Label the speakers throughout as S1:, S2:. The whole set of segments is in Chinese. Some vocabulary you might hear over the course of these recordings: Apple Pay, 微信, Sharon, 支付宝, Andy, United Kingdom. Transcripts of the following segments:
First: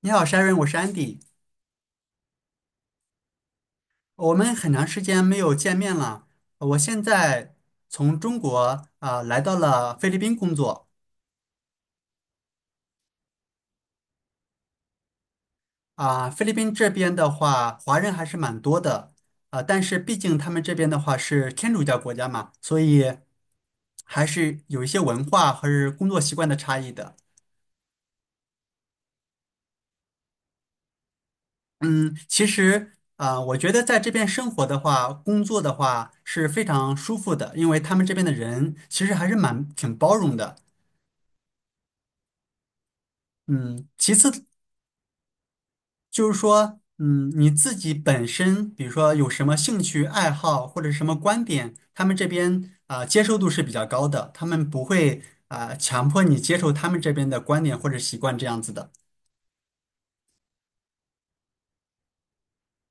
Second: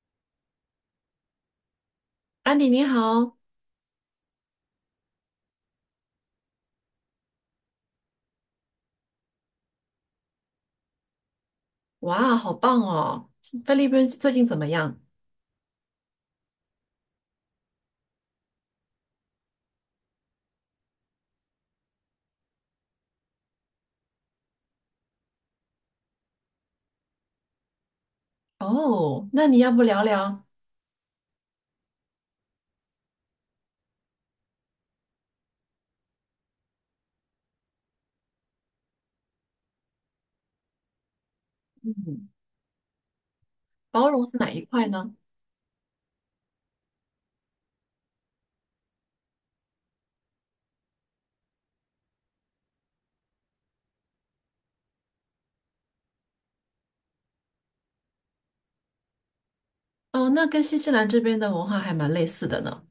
S1: 你好，Sharon，我是 Andy。
S2: 安迪你好。
S1: 我们很长时间没有见面了。我现在从中国来到了菲律宾工作。
S2: 哇，好棒哦！菲律宾最近怎么样？
S1: 菲律宾这边的话，华人还是蛮多的。但是毕竟他们这边的话是天主教国家嘛，所以还是有一些文化和是工作习惯的差异的。
S2: 哦，那你要不聊聊。
S1: 嗯，其实我觉得在这边生活的话，工作的话是非常舒服的，因为他们这边的人其实还是蛮挺包容的。
S2: 嗯，
S1: 嗯，
S2: 包
S1: 其
S2: 容
S1: 次
S2: 是哪一块呢？
S1: 就是说，嗯，你自己本身，比如说有什么兴趣爱好或者什么观点，他们这边接受度是比较高的，他们不会强迫你接受他们这边的观点或者习惯这样子的，
S2: 哦，那跟新西兰这边的文化还蛮类似的呢，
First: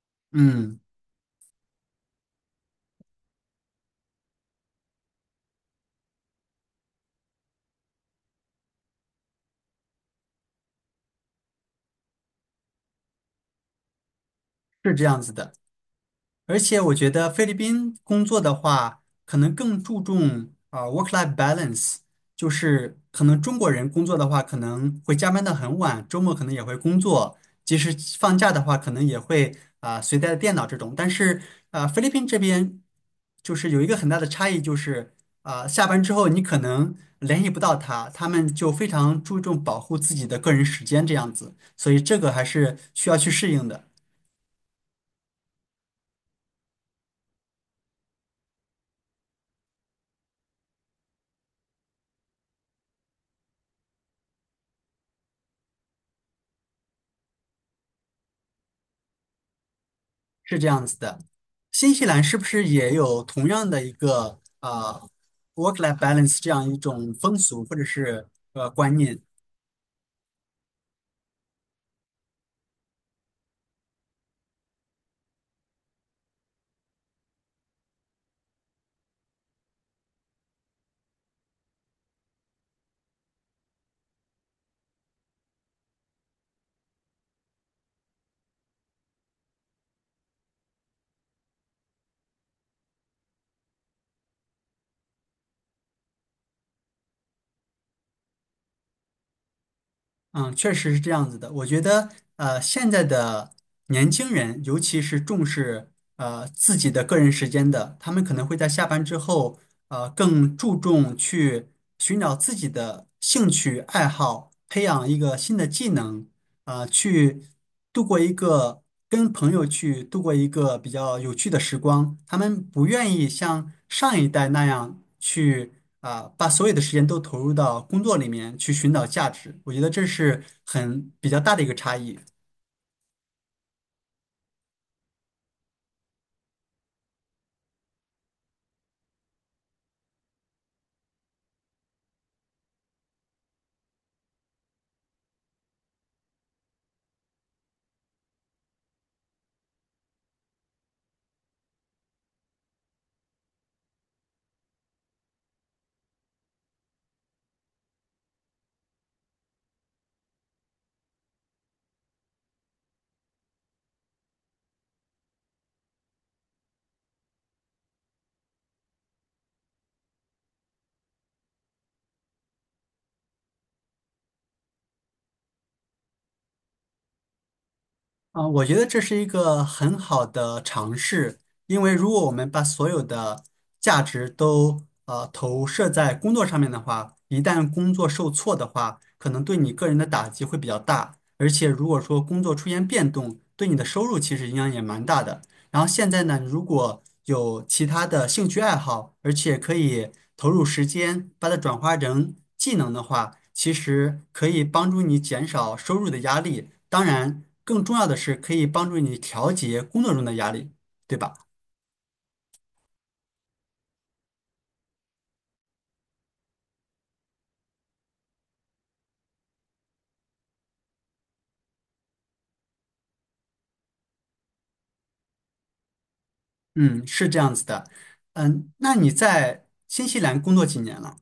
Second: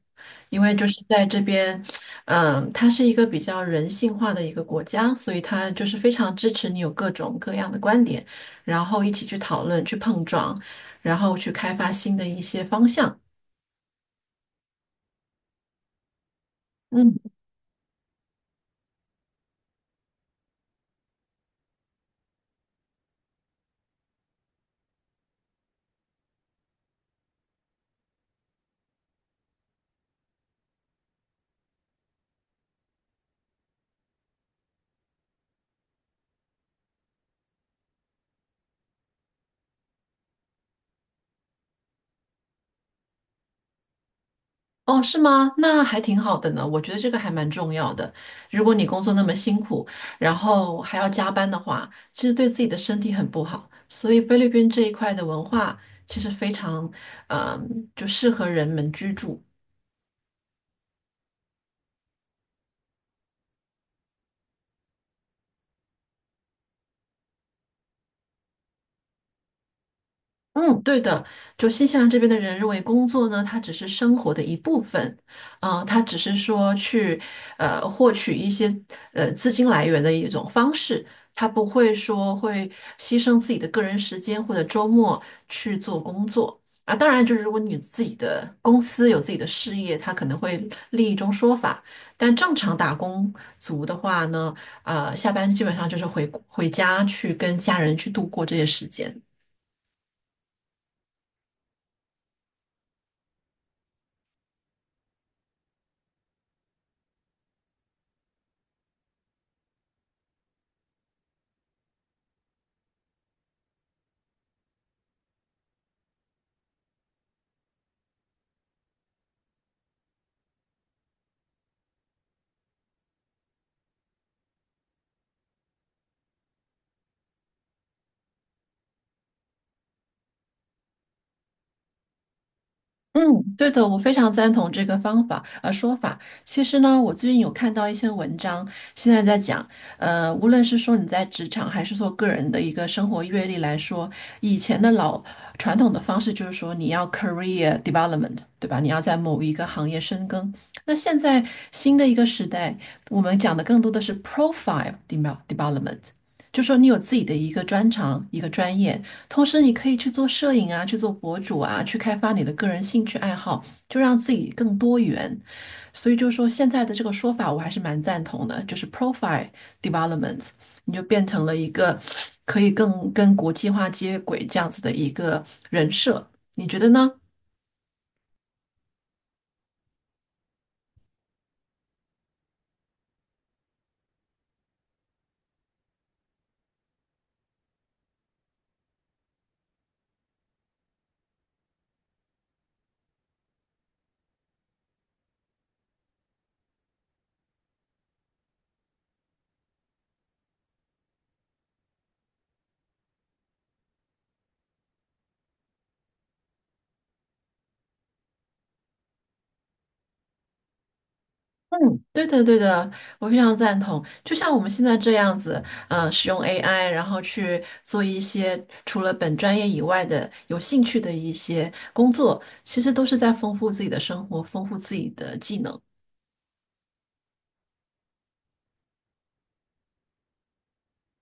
S2: 因为
S1: 嗯，
S2: 就是在这边，嗯，它是一个比较人性化的一个国家，所以它就是非常支持你有各种各样的观点，然后一起去讨论、去碰撞，然后去开发新的一些方向。
S1: 是这样子的。而且我觉
S2: 嗯。
S1: 得菲律宾工作的话，可能更注重work-life balance，就是可能中国人工作的话，可能会加班到很晚，周末可能也会工作，即使放假的话，可能也会随带电脑这种。但是菲律宾这边就是有一个很大的差异，就是下班之后你可能联系不到他，他们就非常注重保护自己的个人时间这样子，所以这个还是需要去适应的。
S2: 哦，是吗？那还挺好的呢。我觉得这个还蛮重要的。如果你工作那么辛苦，然后还要加班的话，其实对自己的身体很不好。所以菲律宾这一块的文化其实非常，嗯、就适合人们居住。
S1: 是这样子的，新西兰是不是也有同样的一个work-life balance 这样一种风俗或者是观念？
S2: 嗯，对的，就新西兰这边的人认为工作呢，它只是生活的一部分，嗯、它只是说去获取一些资金来源的一种方式，他不会说会牺牲自己的个人时间或者周末去做工作啊。当然，就是如果你自己的公司有自己的事业，它可能会另一种说法。但正常打工族的话呢，下班基本上就是回家去跟家人去度过这些时间。
S1: 嗯，确实是这样子的。我觉得现在的年轻人，尤其是重视自己的个人时间的，他们可能会在下班之后更注重去寻找自己的兴趣爱好，培养一个新的技能。啊，去度过一个跟朋友度过一个比较有趣的时光。他们不愿意像上一代那样去啊，把所有的时间都投入到工作里面去寻找价值。我觉得这是比较大的一个差异。
S2: 嗯，对的，我非常赞同这个说法。其实呢，我最近有看到一些文章，现在在讲，无论是说你在职场还是说个人的一个生活阅历来说，以前的老传统的方式就是说你要 career development，对吧？你要在某一个行业深耕。那现在新的一个时代，我们讲的更多的是 profile development，就说你有自己的一个专长、一个专业，同时，你可以去做摄影啊，去做博主啊，去开发你的个人兴趣爱好，就让自己更多元。所以就是说，现在的这个说法我还是蛮赞同的，就是 profile development，你就变成了一个可以更跟国际化接轨这样子的一个人设，你觉得呢？
S1: 啊，我觉得这是一个很好的尝试，因为如果我们把所有的价值都投射在工作上面的话，一旦工作受挫的话，可能对你个人的打击会比较大，而且如果说工作出现变动，对你的收入其实影响也蛮大的。然后现在呢，如果有其他的兴趣爱好，而且可以投入时间把它转化成技能的话，其实可以帮助你减少收入的压力。当然，更重要的是可以帮助你调节工作中的压力，对吧？
S2: 嗯，对的，对的，我非常赞同。就像我们现在这样子，使用 AI，然后去做一些除了本专业以外的有兴趣的一些工作，其实都是在丰富自己的生活，丰富自己的技能。
S1: 嗯，是这样子的。嗯，那你在新西兰工作几年了？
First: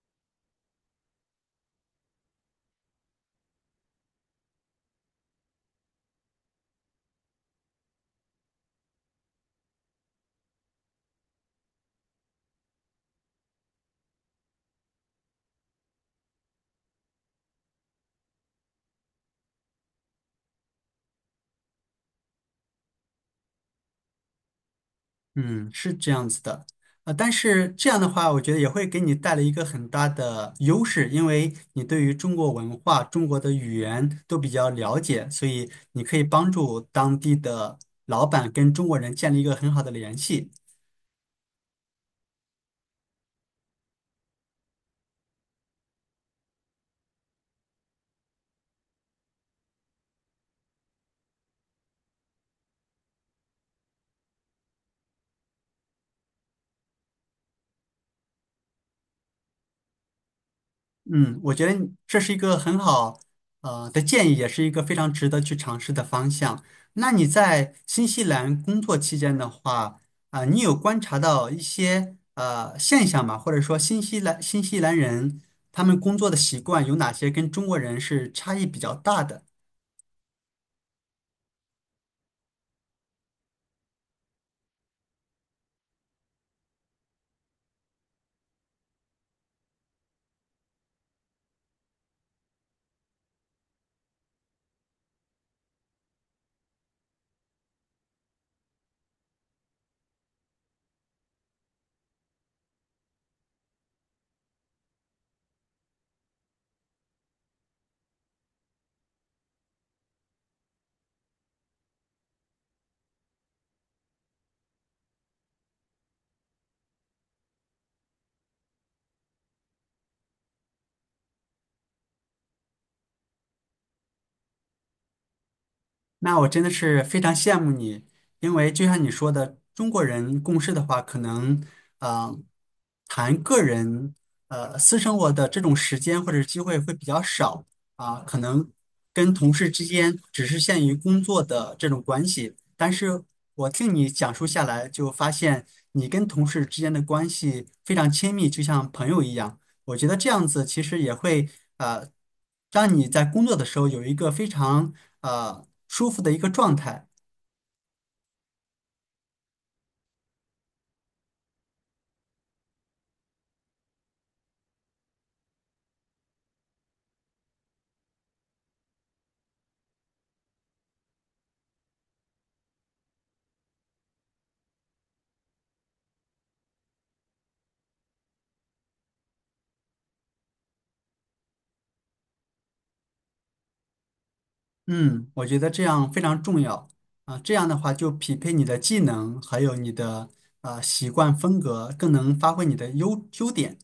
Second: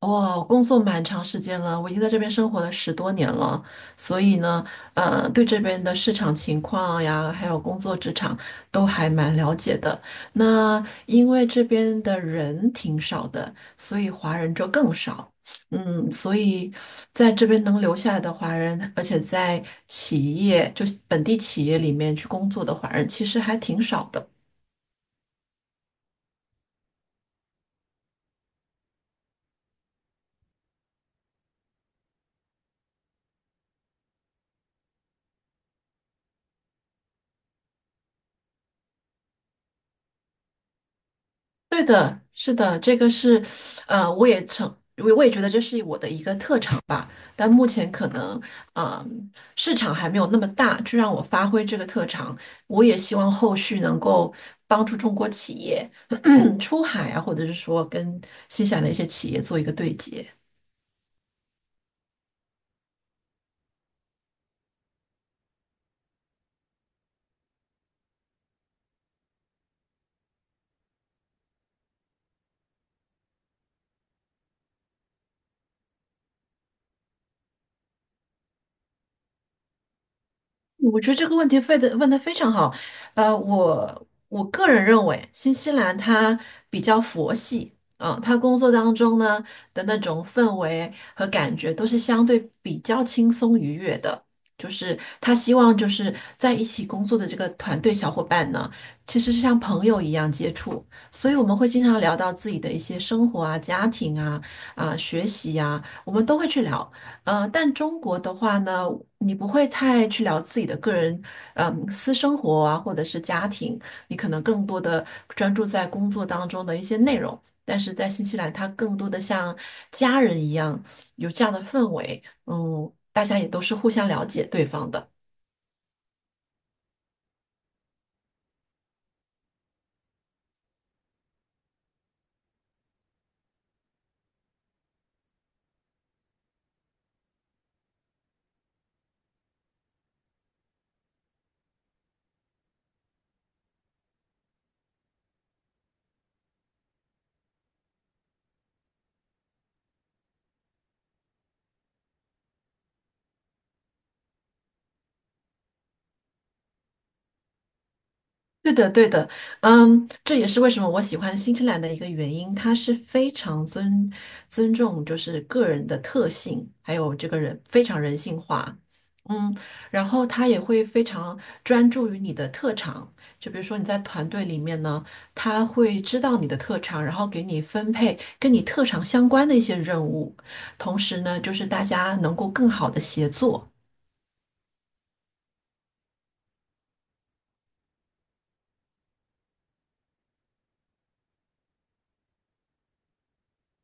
S2: 哇，我工作蛮长时间了，我已经在这边生活了十多年了，所以呢，对这边的市场情况呀，还有工作职场都还蛮了解的。那因为这边的人挺少的，所以华人就更少。嗯，所以在这边能留下来的华人，而且在企业，就是本地企业里面去工作的华人，其实还挺少的。
S1: 嗯，是这样子的，啊，但是这样的话，我觉得也会给你带来一个很大的优势，因为你对于中国文化、中国的语言都比较了解，所以你可以帮助当地的老板跟中国人建立一个很好的联系。
S2: 对的，是的，这个是，呃，我也成，我也觉得这是我的一个特长吧。但目前可能，呃，市场还没有那么大，去让我发挥这个特长。我也希望后续能够帮助中国企业 出海啊，或者是说跟新西兰的一些企业做一个对接。
S1: 嗯，我觉得你这是一个很好的建议，也是一个非常值得去尝试的方向。那你在新西兰工作期间的话，你有观察到一些现象吗？或者说新西兰人他们工作的习惯有哪些跟中国人是差异比较大的？
S2: 我觉得这个问题问的非常好，我个人认为，新西兰它比较佛系，啊，它工作当中呢的那种氛围和感觉都是相对比较轻松愉悦的，就是他希望就是在一起工作的这个团队小伙伴呢，其实是像朋友一样接触，所以我们会经常聊到自己的一些生活啊、家庭啊、啊、学习呀、我们都会去聊。但中国的话呢，你不会太去聊自己的个人，嗯，私生活啊，或者是家庭，你可能更多的专注在工作当中的一些内容。但是在新西兰，它更多的像家人一样，有这样的氛围，嗯，大家也都是互相了解对方的。
S1: 那我真的是非常羡慕你，因为就像你说的，中国人共事的话，可能呃，谈个人私生活的这种时间或者机会会比较少啊，可能跟同事之间只是限于工作的这种关系。但是我听你讲述下来，就发现你跟同事之间的关系非常亲密，就像朋友一样。我觉得这样子其实也会呃，让你在工作的时候有一个非常舒服的一个状态。
S2: 对的，对的，嗯，这也是为什么我喜欢新西兰的一个原因，它是非常尊重，就是个人的特性，还有这个人非常人性化，嗯，然后他也会非常专注于你的特长，就比如说你在团队里面呢，他会知道你的特长，然后给你分配跟你特长相关的一些任务，同时呢，就是大家能够更好的协作。
S1: 嗯，我觉得这样非常重要啊，这样的话就匹配你的技能，还有你的习惯风格，更能发挥你的优点。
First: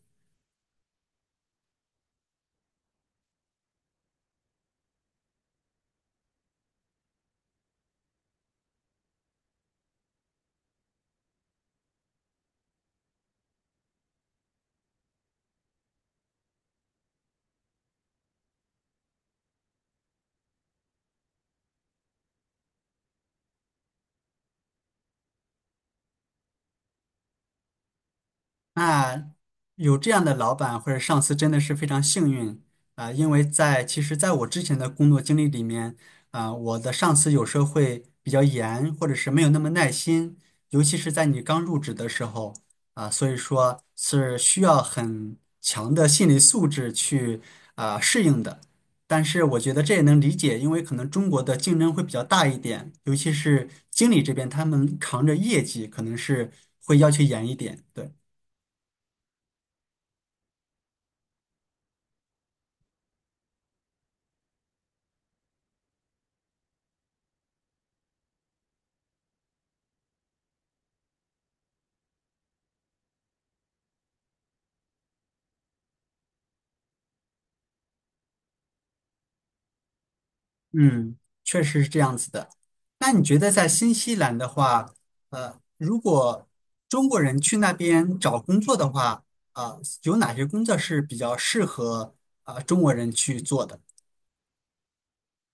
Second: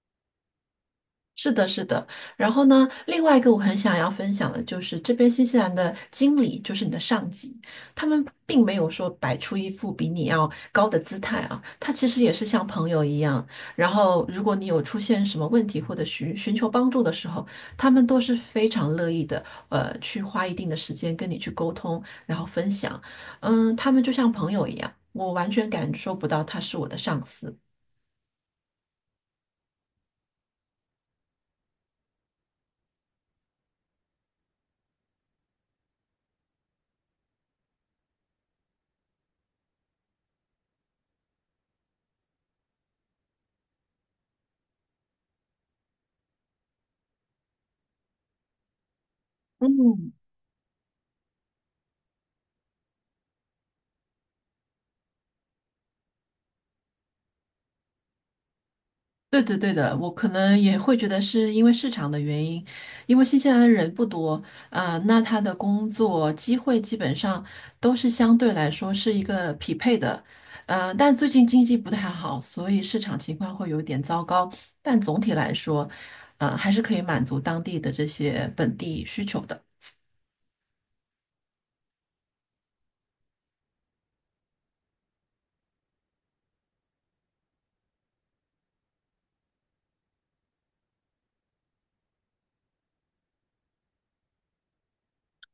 S2: 是的，是的。然后呢，另外一个我很想要分享的就是这边新西兰的经理，就是你的上级，他们并没有说摆出一副比你要高的姿态啊，他其实也是像朋友一样。然后，如果你有出现什么问题或者寻求帮助的时候，他们都是非常乐意的，去花一定的时间跟你去沟通，然后分享。嗯，他们就像朋友一样，我完全感受不到他是我的上司。
S1: 那有这样的老板或者上司真的是非常幸运啊，因为其实在我之前的工作经历里面，啊，我的上司有时候会比较严，或者是没有那么耐心，尤其是在你刚入职的时候啊，所以说是需要很强的心理素质去啊适应的。但是我觉得这也
S2: 嗯
S1: 能理解，因为可能中国的竞争会比较大一点，尤其是经理这边，他们扛着业绩，可能是会要求严一点，对。
S2: 对的，对的，我可能也会觉得是因为市场的原因，因为新西兰的人不多，啊、那他的工作机会基本上都是相对来说是一个匹配的，但最近经济不太好，所以市场情况会有点糟糕，但总体来说，还是可以满足当地的这些本地需求的。
S1: 嗯，确实是这样子的。那你觉得在新西兰的话，如果中国人去那边找工作的话，有哪些工作是比较适合中国人去做的？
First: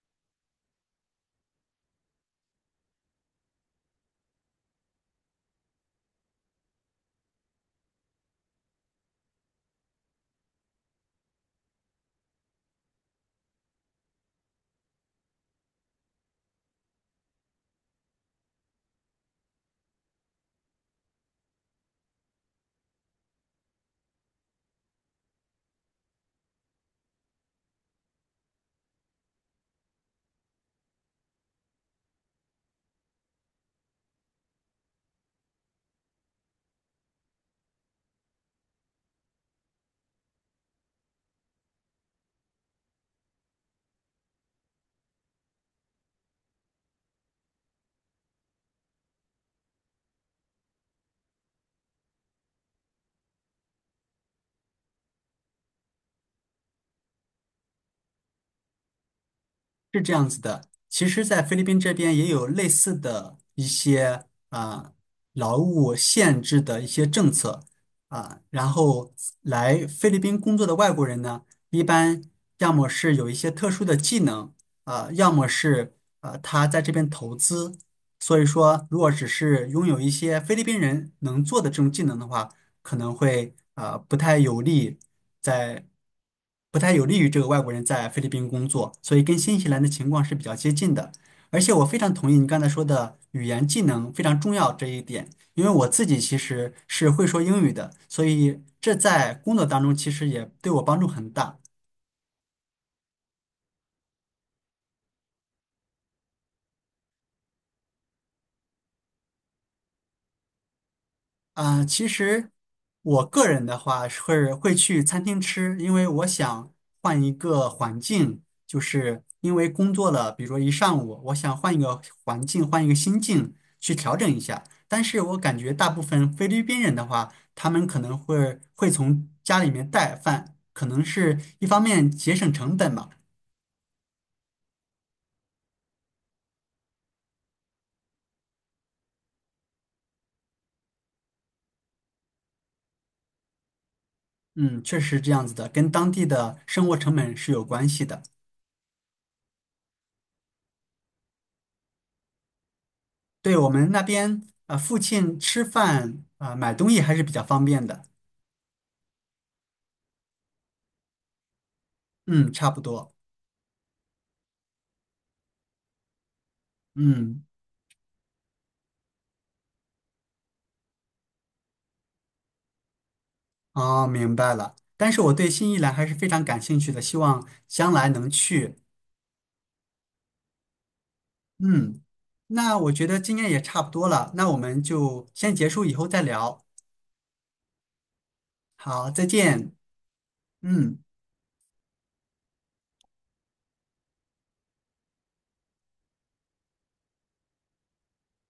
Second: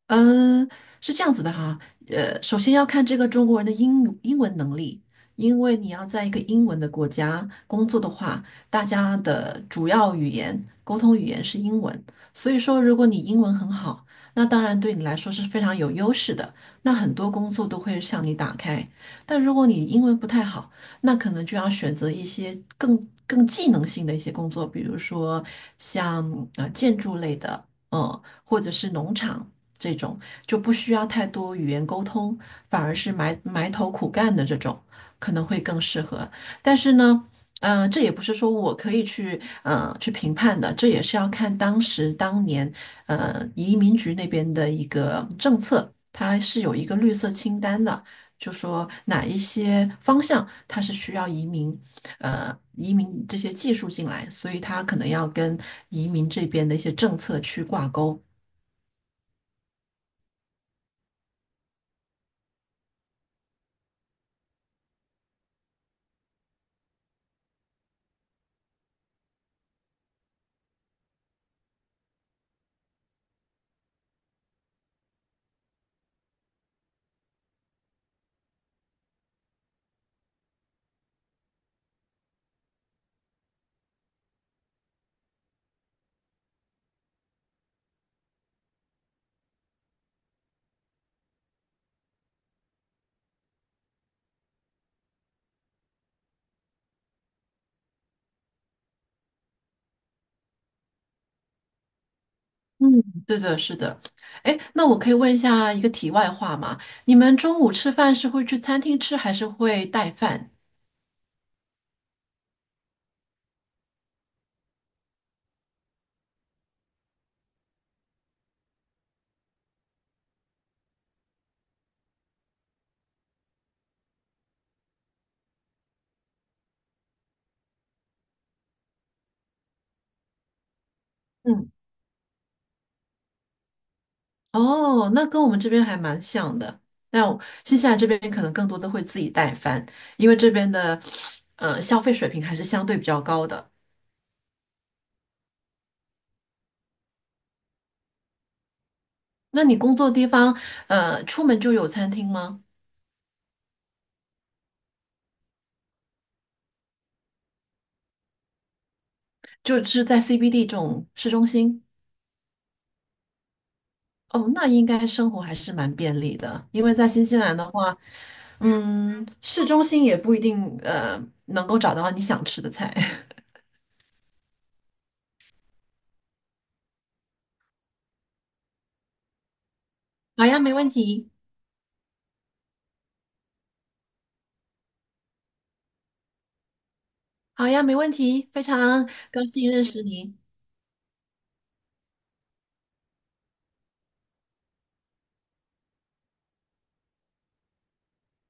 S2: 嗯，是这样子的哈，首先要看这个中国人的英文能力，因为你要在一个英文的国家工作的话，大家的主要沟通语言是英文，所以说如果你英文很好，那当然对你来说是非常有优势的，那很多工作都会向你打开。但如果你英文不太好，那可能就要选择一些更技能性的一些工作，比如说像建筑类的，嗯，或者是农场。这种，就不需要太多语言沟通，反而是埋头苦干的这种，可能会更适合。但是呢，嗯、这也不是说我可以去去评判的，这也是要看当年移民局那边的一个政策，它是有一个绿色清单的。就说哪一些方向它是需要移民，移民这些技术进来，所以它可能要跟移民这边的一些政策去挂钩。
S1: 是这样子的，其实，在菲律宾这边也有类似的一些啊、劳务限制的一些政策。然后来菲律宾工作的外国人呢，一般要么是有一些特殊的技能，要么是他在这边投资。所以说，如果只是拥有一些菲律宾人能做的这种技能的话，可能会不太有利在不太有利于这个外国人在菲律宾工作，所以跟新西兰的情况是比较接近的。而且我非常同意你刚才说的语言技能非常重要这一点，因为我自己其实是会说英语的，所以这在工作当中其实也对我帮助很大。
S2: 嗯，对的，是的。哎，那我可以问一下一个题外话吗？你们中午吃饭是会去餐厅吃，还是会带饭？
S1: 啊，其实我个人的话是会去餐厅吃，因为我想换一个环境，就是因为工作了，比如说一上午，我想换一个环境，换一个心境去调整一下。但是我感觉大部分菲律宾人的话，他们可能会从家里面带饭，可能是一
S2: 嗯，
S1: 方面节省成本吧。
S2: 哦，那跟我们这边还蛮像的。那我新西兰这边可能更多的会自己带饭，因为这边的消费水平还是相对比较高的。
S1: 嗯，确实是这样子的，跟当地的生活成本是有关系的。
S2: 那你工作地方出门就有餐厅吗？
S1: 对，我们那边啊，附近吃饭啊，买东西还是比较方便的。
S2: 就是在 CBD 这种市中心？
S1: 嗯，差不多。
S2: 哦，那应该生活还是蛮便利的，因为在新西
S1: 嗯，
S2: 兰的话，嗯，市中心也不一定能够找到你想吃的菜。
S1: 哦，明白了。但是我对新西兰还是非常感兴趣的，希望将来能去。
S2: 好呀，没问题。
S1: 嗯，那我觉得今天也差不多了，那我们就先结束，以后再聊。
S2: 好呀，没问题。非常
S1: 好，再
S2: 高兴
S1: 见。
S2: 认识你。
S1: 嗯。